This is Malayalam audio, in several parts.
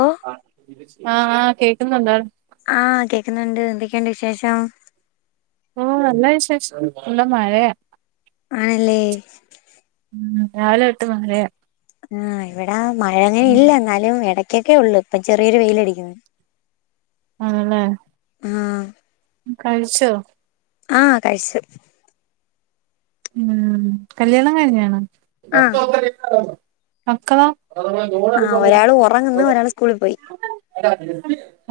ഓ ആഹ് ആഹ് കേക്കുന്നൊണ്ട് ആഹ് കേക്കുന്നുണ്ട്, എന്തൊക്കെയുണ്ട് വിശേഷം? ഓഹ് നല്ല വിശേഷം, ഫുൾ മഴയാ. ആണല്ലേ ഉം രാവിലെ തൊട്ട് മഴയ. ആഹ് ഇവിടെ മഴ അങ്ങനെ ഇല്ല എന്നാലും ഇടയ്ക്കൊക്കെ ഒള്ളു, ഇപ്പം ചെറിയൊരു വെയിലടിക്കുന്ന്. ആണല്ലേ ആഹ് കഴിച്ചോ? ആഹ് കഴിച്. ഉം കല്യാണം കഴിഞ്ഞ ആണോ? ആഹ് മക്കളാ [inaudible] ആഹ് ഒരാള് ഉറങ്ങുന്നു ഒരാള് സ്കൂളിൽ പോയി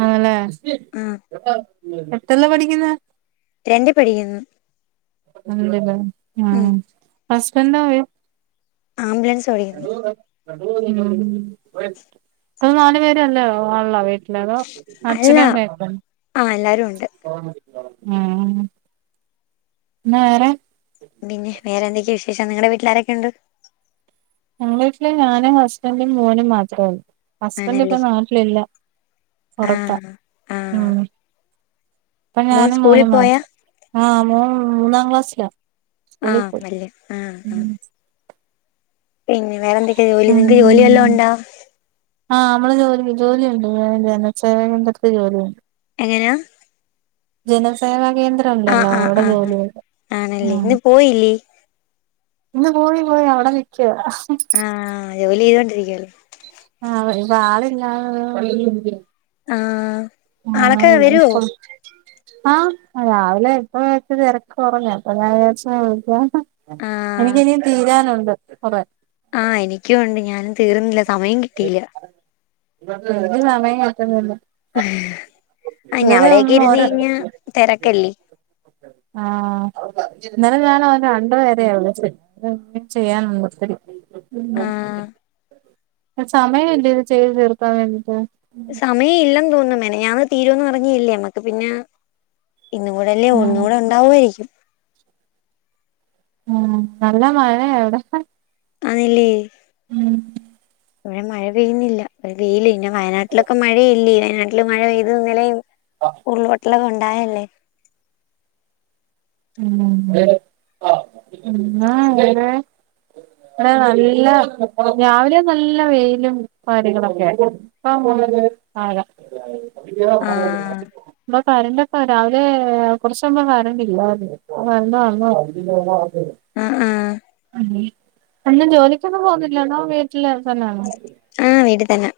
ആണല്ലേ, ആഹ് എത്രല്ല പഠിക്കുന്ന? രണ്ടി പഠിക്കുന്ന് ഉം ഉം ഹസ്ബൻഡാ? ആംബുലൻസ് [inaudible] ഓടിക്കുന്നു ഉം അത് നാലു പേരല്ലേ ഒള്ള വീട്ടില്, അതോ? അല്ല അച്ഛനും അമ്മയും ഉണ്ട്. ആഹ് എല്ലാരും ഉണ്ട് ഉം പിന്ന വേറെ പിന്നെ വേറെന്തൊക്കെയ വിശേഷം, നിങ്ങടെ വീട്ടിലാരൊക്കെ ഉണ്ട്? ഞങ്ങളെ വീട്ടില് ഞാനും ഹസ്ബൻറും മോനും മാത്രേ ഒള്ളൂ. ഹസ്ബൻഡ് ഇപ്പ ആണല്ലേ നാട്ടിലില്ല പൊറത്ത ആഹ് ആഹ് ഉം. ഇപ്പൊ മോൻ ഞാനും സ്കൂളിൽ മോനും പോയാ മാത്രം, ആഹ് മോൻ മൂന്നാം ക്ലാസ്സില. സ്കൂളി ആഹ് പോയി വല്യ ആഹ് ആഹ് ഉം പിന്നെ വേറെന്തൊക്കെ ജോലി, നിങ്ങക്ക് ജോലിവെല്ലോം ഒണ്ട? ആഹ് നമ്മള് ജോലി ജോലിയ ഉണ്ട്, ജനസേവ കേന്ദത്തി ജോലി ഒണ്ട് എങ്ങനെയ ജനസേവ കേന്ദ്രം ആഹ് ഒണ്ടല്ലോ, ആഹ് അവിടെ ആഹ് ആഹ് ജോലി ഒണ്ട് ആണല്ലേ ഉം. ഇന്ന് പോയില്ലേ ഇന്ന് പോയി പോയി, അവിടെ നിക്ക. ആഹ് ജോലി ചെയ്തോണ്ടിരിക്കുവല്ലേ. ആഹ് ഇവടെ ആളില്ല ഇങ്ങനെ [unintelligible] ആഹ് ആളൊക്കെ വരുവോ ആഹ് രാവിലെ ഇപ്പ ഇച്ചിരി തിരക്ക് കുറഞ്ഞയ അപ്പ ഞാ വിചാരിച് വിളിക്ക ആഹ് എനിക്ക് ഇനിയും തീരാനുണ്ട് കൊറേ. ആഹ് എനിക്കും ഒണ്ട് ഞാനും തീർന്നില്ല സമയം കി എനിക്കും സമയം കിട്ടുന്നില്ല ആഹ് ഇന്നലെ അവിടേക്ക ഒന്നും ഇരുന്ന് കയിഞ്ഞ ഒര തിരക്കല്ലേ. ആഹ് ഇന്നലെ ഞാൻ അവ രണ്ടു പേരയ വിളിച്ചേ. ചെയ്യാനൊണ്ട് ഒത്തിരി. ആഹ് സമയം ഇല്ല ഇത് ചെയ്ത് തീർക്കാൻ വേണ്ടിട്ട്. സമയം ഇല്ലെന്ന് തോന്ന് മെനഞാന്ന് തീരുന്ന് പറഞ്ഞല്ലേ, നമ്മക്ക് പിന്ന ഇന്ന് കൂടെല്ലേ ഒ ഉം ഇന്നുടെ ഉണ്ടാവയിരിക്കും ഉം നല്ല മഴ ഇവിടെ. ആണല്ലേ! ഉം ഇവിടെ മഴ പെയ്യുന്നില്ല, വെയില് പിന്നെ വയനാട്ടിലൊക്കെ മഴയല്ലേ! ട്ടില് മഴ പെയ്ത് ഇന്നലേം ആഹ ഉരുൾ പൊട്ടൽ ഒകെ ഉണ്ടായല്ലേ? ഉം ഉ [unintelligible] അെ നല്ല രാവിലെ നല്ല വെയിലും കാര്യങ്ങളൊക്കെ ആഹ പോണത് ആ ഇ ആഹ് കരന്റെക്ക രാവിലെ കുറച്ച്പ കരണ്ടില്ല വന്ന വന്ന ആഹ ആഹ ഉ അന്ന് ജോലിക്കൊന്നും പോവന്നില്ലണോ വീട്ടില് തന്നെയാണോ ആഹ വീട് തന്നെ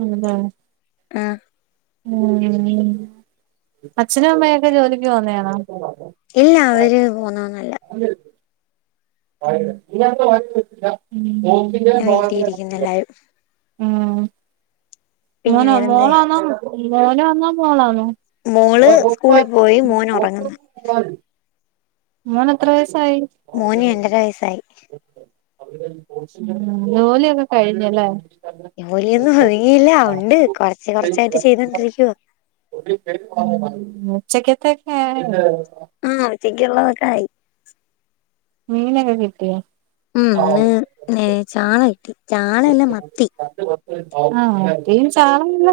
ഉം ഉം ആ ഉ അച്ഛനും അമ്മയൊക്കെ ജോലിക്ക് പോന്നതണോ ഇല്ല അവര് പോന്നന്നല്ല ഇ വക്കില്ല പോവാ വീട്ടിയിരിക്കുന്നു എല്ലാരും ഉം പിന്നെ മോനാ വേറെന്ത് മോള വന്നാ മോന വന്നാ മോളാന്നോ മോള് സ്കൂളിൽ പോയി മോന ഉറങ്ങുന്ന ആ മോൻ എത്ര വയസ്സായി മോന് രണ്ടര വയസ്സായി ഉ ജോലിയൊക്കെ കഴിഞ്ഞല്ലേ ജോലിയൊന്നും കഴിഞ്ഞില്ല ഉണ്ട് കൊറച്ച് കൊറച്ചായിട്ട് ചെയ്തൊണ്ടിരിക്കുവോ ഉച്ചക്കത്തക്ക ആയ ആഹ് ഉച്ചക്ക് ഉള്ളതൊക്കെ ആ മീനെക്ക കിട്ടുവ ഉംന്ന് ചാള കിട്ടി ചാള എല്ലാം മത്തി ആഹ മത്തിയും ചാറല്ല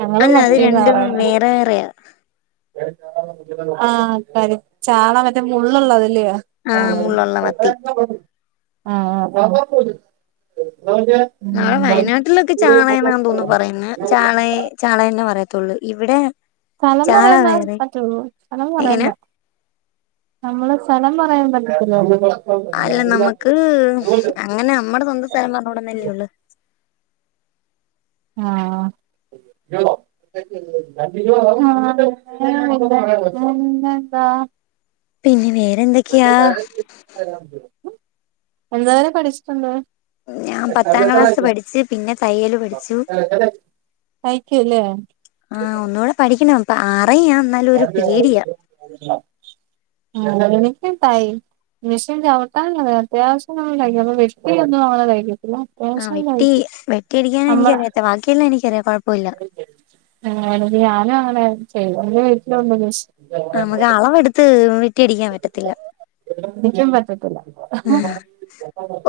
ഞങ്ങള് അല്ല അത് മത്തിയു രണ്ടും പറയ്ന്നേ വേറെ വേറെയാ ആഹ കരി ചാള മറ്റേ മുള്ളതല്ലയോ ആഹ് മുള്ളുള്ള മത്തി ആ നഞെ വയനാട്ടിലൊക്കെ ചാണയം എന്നാണ് തോന്നുന്നു പറയുന്നത് ചാണയം ചാള തന്നെ പറയത്തുള്ളൂ ഇവിടെ സ്ഥലം ചാള പറയൻമ്പാ വേറെ പറ്റുള്ളൂ സ്ഥലം എങ്ങനെ പറയമ്പ നമ്മള് സ്ഥലം പറയാൻ പറ്റത്തില്ല അല്ല നമ്മുക്ക് അങ്ങനെ നമ്മടെ സ്വന്തം സ്ഥലം പറഞ്ഞോടുന്നല്ലേ ഉള്ളു ആഹ പിന്നെന്താ പിന്നെ വേറെന്തൊക്കെയാ [unintelligible] എന്തനെ പഠിച്ചിട്ടുണ്ട് ഞാൻ പത്താം ക്ലാസ് പഠിച്ചു പിന്നെ തയ്യല് പഠിച്ചു തയ്ക്കകൂല്ലേ ആഹ് ഒന്നുകൂടെ പഠിക്കണം അപ്പ അറ ആ തായി മഷൻ ചവിട്ടാല്ലത് അത്യാവശ്യം നൾ കഴിക്ക അപ്പ വെട്ടിയ ഒന്നും അവളെ കഴകത്തില്ല ആ വെട്ടി വെട്ടിയടിക്കാനൻ എനിക്കറിയത്ത ബാക്കിയെല്ലാം എനിക്കറിയ കുഴപ്പമില്ല ആത് ഞാനും അങ്ങനെ ചെയ്ത എന്റെ വീട്ടിലുണ്ട് മിഷിന നമുക്ക് അളവെടുത്ത് വിട്ടി അടിക്കാൻ പറ്റത്തില്ല എനിക്കും പറ്റത്തില്ല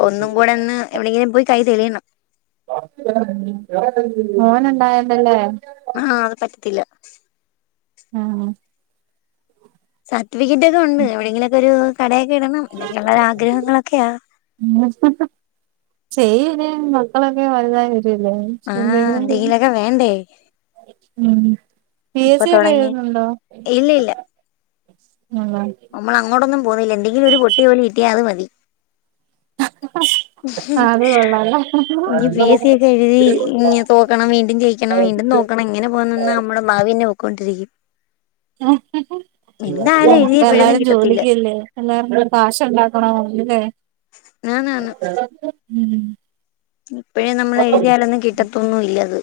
ഒന്നും കൂടെ ഒന്ന് എവിടെെങ്കിലും പോയി കൈ തെളിയണം മോന ഉണ്ടായുന്നല്ലേ ആഹ് അത് പറ്റത്തില്ല ആണ് സർട്ടിഫിക്കറ്റ് ഒക്കെ ഉണ്ട് എവിടെയെങ്കിലുംക്കെരു കടയൊക്കെ ഇടണം എന്നോക്കെയുള്ള ആഗ്രഹങ്ങളൊക്കെയാ ചെയ്യര് മക്കളൊക്കെ വലുതായി വരല്ലേ ആഹ് എന്തെങ്കയിലൊക്കെ വേണ്ടേ ഉം പി എസ് ഇപ്പൊ സി ഒക്കെ തുടങ്ങി എഴുതുന്നുണ്ടോ ഇല്ല [unintelligible] മ്മൾ അങ്ങോട്ടൂനും പോവുന്നില്ല എന്തെങ്കിലും പൊട്ടിയ ജോലി കിട്ടിയ അത് മതി ഉം ആഹ് അത് കൊള്ളാല്ലോ ഇനി പി എസ് സി ഒക്കെ എുഴുതി ഇഞ് തോക്കണം വീണ്ടും ജയിക്കണം വീണ്ടും തോക്കണം എങ്ങനെ പോകാൻ നിന്ന നമ്മളെ ഭാവി ഇങ്ങനെ പോക്കൊണ്ടിരിക്കും എന്തായാലും എഴുതിയ ഇപ്പൊ പിഴയൊന്നും എല്ലാരും കിട്ടത്തില്ല ജോലിക്കല്ലേ എല്ലാവർക്കും കാശ് ഉണ്ടാക്കണല്ലേ ആന്നാന്ന് ഇപ്പോഴേ നമ്മൾ എഴുതിയാലൊന്നും കിട്ടത്തൊന്നും ഇല്ലത്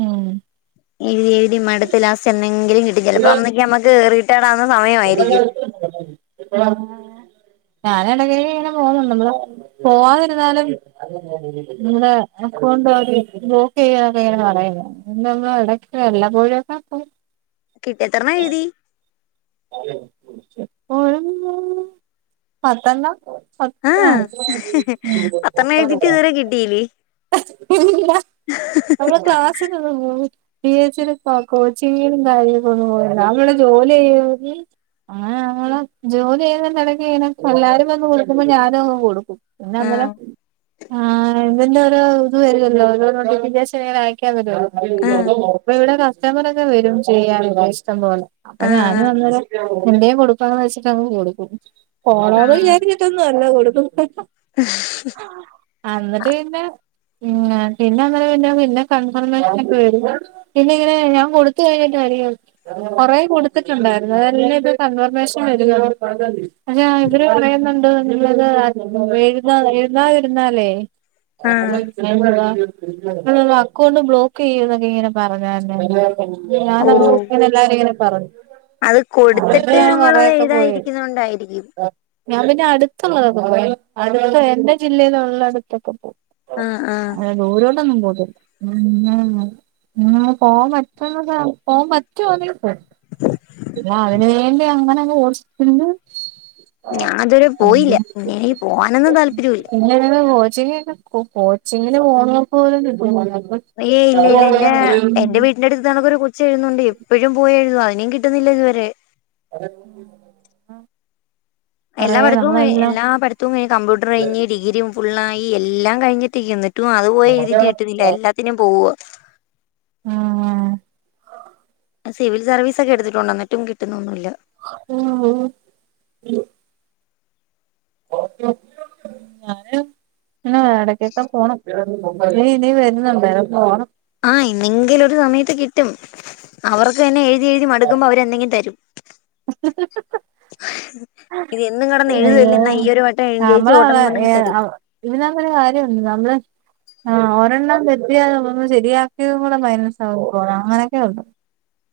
ഉം എഴുതി എഴുതി മടുത്ത് ലാസ്റ്റ് എന്നെങ്കിലും കിട്ടും ചിലപ്പോ അന്നക്കെ നമ്മുക്ക് റിട്ടേഡ് ആവുന്ന സമയം ആഹ് ഞാൻ ഇടക്കൊക്കെ ഇങ്ങനെ പോവുന്നുണ്ട് പോവാതിരുന്നാലും ഇന്റെ അക്കൗണ്ട് അവര് ബ്ലോക്ക്‌ ചെയ്യാനൊക്കെ എങ്ങനെ പറയുന്ന നമ്മൾ ഇടയ്ക്ക വല്ല പോയൊക്കെ പോയി കിട്ടിയ എത്രണ്ണം എഴുതി [unintelligible] പത്തണ്ണം പത്ത് ആഹ് പത്തെണ്ണം എഴുതിട്ട് ഇതുവരെ കിട്ടിയില്ലേ ഇല്ല നമ്മളെ ക്ലാസ് പി യെസ് ഇന്റെ കോച്ചിങ്ങും കാര്യങ്ങൾക്കോന്നും പോവലില്ല അവര് അവിടെ ജോലി ചെയ്യ [unintelligible] ആ അങ്ങനെ ഞമ്മള് ജോലി ചെയ്യുന്നതിന്റേടക് എല്ലാവരും വന്ന് കൊടുക്കുമ്പോ ഞാനും ങ്ങ് കൊടുക്കും ആഹ് പിന്നെഅന്നേരം ആഹ് ഇതിന്റെ ഒരു ഇത് വരുല്ലോ നോട്ടിഫിക്കേഷൻ അയക്കാൻ വരുല്ലോ ആഹ് ഇപ്പ ഇവിടെ കസ്റ്റമറോക്കെ വരും ചെയ്യാൻ ഇഷ്ടം പോലെ അപ്പൊ ഞാൻ ആഹ് എന്റെയും കൊടുക്കാന്ന് വെച്ചിട്ട് അങ്ങ് കൊടുക്കും പോണ വര് ട്ടൊന്നുല്ല കൊടുകുന്നേ ശ് ശ് അന്നിട്ട് പിന്നെ ഉം പിന്നെ അങ്ങനെ പിന്നെ പിന്നെ കൺഫർമേഷൻ ഒക്കെ വരും പിന്ന ഇങ്ങനെ ഞാൻ കൊടുത്ത കഴിഞ്ഞിട്ട് അറിയാം കൊറേ കൊടുത്തു കൊടുത്തുട്ടുണ്ടായിരിന്നു അതെല്ലാം കൺഫർമേഷൻ വരിക അ ഇവര് പറയുന്നുണ്ട് ആ എഴുതാ എഴുതാതിരുന്നാലേ ആ ആഹ് അക്കൗണ്ട് ബ്ലോക്ക് ചെയ്യും എന്നൊക്കെ ഇങ്ങനെ പറഞ്ഞായിരുന്നു ഓഹ് എല്ലാരും ഇങ്ങനെ പറഞ്ഞു അത് അപ്പോ കൊടുത്തിട്ട് ഞാൻ നമ്മളത് കൊറൊക്കെ പോയത് എഴുതാതിരിക്കുന്നോണ്ടായിരിക്കും ഞാൻ പിന്നെ അടുത്തുള്ളതൊക്കെ പോയിനിം അടുത്ത എന്റെ ജില്ലയിലള്ള അടുത്തൊക്കെ പോവും ആഹ് ആഹ് അങ്ങനെ ദൂരോട്ടൊന്നും പോവത്തില്ല പോവാൻ പറ്റന്ന സ്ഥലം പോവാൻ പറ്റോന്നങ്കി പോവും അതിന് വേണ്ടി അങ്ങനെ ഹോസ്റ്റൽ ആഹ് ഞാൻ ഇതുവരെ പോയില്ല പിന്നെ എനിക്ക് പോവാനൊന്നും താല്പര്യമില്ല പിന്നെ അങ്ങനെ കോച്ചിംഗ് ഒക്കെ കോച്ചിങ്ങില് പോണോൽക്ക് പോലും കിട്ടൂല ഏയ് ഇല്ല ഇല്ല എന്റെ എന്റെ വീട്ടിൽ എന്റെ അടുത്ത് നടക്കൊരു കൊച്ച എഴുന്നുണ്ട് എപ്പോഴും പോയി എഴുത അയിനും കിട്ടുന്നില്ല ഇതുവരെ ആഹ് എല്ലാവർക്കും എല്ലാ പഠത്തവും കഴിഞ്ഞ് കമ്പ്യൂട്ടർ കഴിഞ്ഞ് ഡിഗ്രും ഫുള്ളായി എല്ലാം കഴിഞ്ഞിട്ടിരിക്കണ് റ്റും അത്പോയി എഴുതിട്ട് കിട്ടുന്നില്ല എല്ലാത്തിനും പോവോ ആഹ് സിവിൽ സർവീസൊക്കെ എടുത്തിട്ടൊണ്ട് എന്നിട്ടും കിട്ടുന്നൊന്നുല്ല ഉം ഞാന് ആഹ് എടയ്ക്കൊക്കെ പോണം നീ ഇനീം വര്ന്ന്ണ്ടൊ പോണം ആഹ് എന്നെങ്കിലൊരു സമയത്ത് കിട്ടും അവർക്കെന്നെ എഴ് തിയെഴ്തി മടുക്കുമ്പോ അവരെന്നെങ്കി തരും ഹ [unintelligible] ഇത് എന്നും കെടന്ന് എഴ്തല്ലേ അയ്യോ ഇന്നാ ഈ ഒരു വട്ടം നമ്മള ജയിച്ചുപോട്ടേന്നു പറഞ്ഞങ്ങ് തരും ഇതിനകത്തൊരു കാര്യോണ്ട് നമ്മള് ആഹ് ഒരെണ്ണം തെറ്റിയാ അപ്പാപ്പം ശരിയാക്കിയത് കൂടെ മൈനസ്സാവു പോലോ അങ്ങനെയൊക്കെ ഉണ്ട്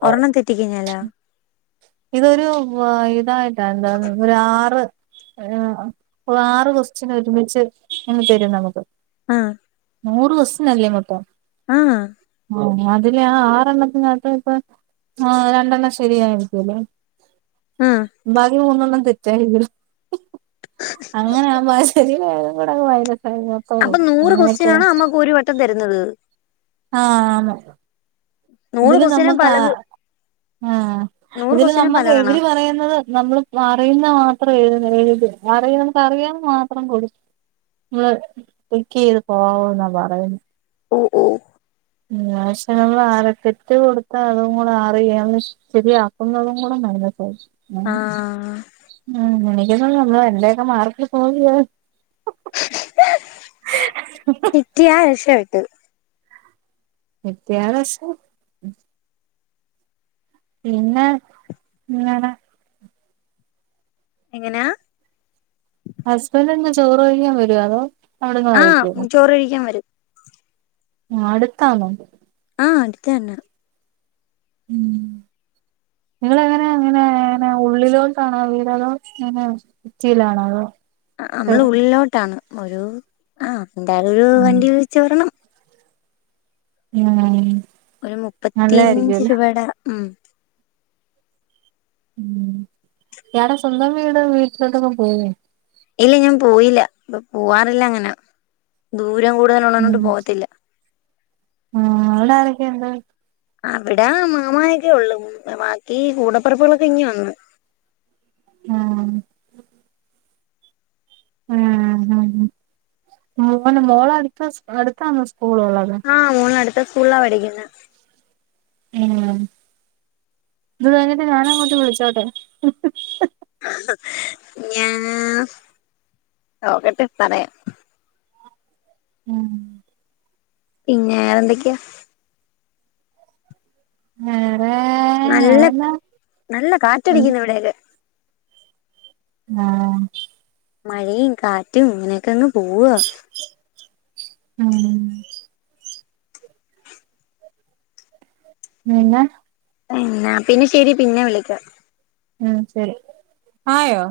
ഒരെണ്ണം തെറ്റിക്കയിഞ്ഞാലോ ഇതൊരു വൊ ഇതായിട്ടാ എന്താ ഒരാറ് [unintelligible] ഒര് ആറ് കൊസ്റ്റനൊരുമിച്ച് ഇങ്ങനെ തരും നമുക്ക് ആഹ് നൂറ് ക്വൊസ്റ്റ്യനല്ലേ മൊത്തം ആഹ് ഓഹ് അതില് ആ ആറെണ്ണത്തിനകത്ത് ഇപ്പ ആ രണ്ടെണ്ണം ശരിയായിരിക്കൂലേ ആഹ് ബാക്കി മൂന്നെണ്ണം തെറ്റായെങ്കില് അങ്ങനെ ആവുമ്പോ ആ ശരിയായതുകൂടെങ്ങ് മൈനസ്സായി പോവും അപ്പം നൂറ് അങ്ങനെയൊക്കെ കൊസ്റ്റ്യനാണോ നമ്മക്ക് ഒരു വെട്ടം തര്ന്നത് ആഹ് ആന്ന് നൂറ് ഇതില് ക്വസ്റ്റ്യനും നമ്മക്കാ പലത് ആഹ് നൂറ് ഇതില് ക്വസ്റ്റ്യനും നമ്മക്ക് പലതാണാ ഇവര് പറയ്ന്നത് നമ്മള് അറിയുന്ന മാത്രം എഴ്ത എഴ്ത് അറിയ അറിയാന്ന മാത്രം കൊട് ഇങ്ങള് ടിക്കെയ്ത് പോവുന്നാ പറയ്ന്നെ ഓഹ് ഓഹ് ങ്ങാ ക്ഷെ നമ്മൾ അരക്കെറ്റ് കൊടുത്താ അതും കൂടെ അറിയ്യാ ശെരിയാക്കുന്നതും കൂടെ മൈനസ്സാവും ഉം ആഹ് ഉം എനിക്കൊന്നും [unintelligible] എന്റെയൊക്കെ മാർക്കിൽ പോയേ ഉ [unintelligible] ട്ടിയാ രക്ഷപ്പെട്ട് കിട്ടിയ രക്ഷ പിന്നെ ഇങ്ങനെ എങ്ങനാ ഹസ്ബന്റിന്ന് ചോറ് കഴിക്കാൻ വരോ അതോ അവിടുന്ന് ആഹ് കഴിക്കോ ചോറ്കഴിക്കാൻ വരും ആഹ് അട്ത്താന്നോ ആഹ് അട്ത്ത്ത്തെന്നെ ഉം നിങ്ങളെങ്ങനാ അങ്ങനെ [unintelligible] ഉള്ളിലോട്ടാണോ വീട് അതോ ഇങ്ങനെ സിറ്റിലാണോ അതോ ആഹ് ആഹ് നമ്മള് ഉള്ളിലോട്ടാണ് ഒരു ആഹ് എന്തായാലൊരു ഉം വണ്ടി വിളിച്ച് വരണം മ്മ് ഒരു മുപ്പത്തിയഞ്ച് രൂപേടെ ഉം ഉം ഇയാടെ സ്വന്തം വീട് വീട്ടിലോട്ടൊക്കെ പോവോ ഇല്ല ഞാൻ പോയില്ല ഇപ്പൊ പോവാറില്ലങ്ങനെ ദൂരം ഉം കൂടുതലുള്ളോണ്ട് പോകത്തില്ല ആഹ് അവടെ ആരൊക്കെണ്ട് അവിടെ മാമായൊക്കെയൊള്ളൂ ബാക്കി കൂടപ്പറപ്പുകളൊക്കെ ഇങ്ങ് വന്ന് ആഹ് ഏഹ് [unintelligible] മോന് മോളടുത്ത അടുത്താണോ സ്കൂളുള്ളത് ആഹ് മോളട്ത്ത സ്കൂള്ല പഠിക്കുന്നെ ഉം ഇത് കഴിഞ്ഞിട്ട് ഞാൻ അങ്ങോട്ട് വിളിച്ചോട്ടെ ഞാൻ നോക്കട്ടെ പറയാം ഉം പിന്നെറെന്തൊക്കെയാ വേറെ നല്ല വേറെന്നാ നല്ല കാറ്റടിക്കുന്നു ഇവിടയില് ആഹ് മഴയും കാറ്റും ഇങ്ങനെയൊക്കെ അങ്ങ് പോവാ [unintelligible] [unintelligible] പിന്നാ ശെരി പിന്നെ വിളിക്കാം. [unintelligible] ആയോ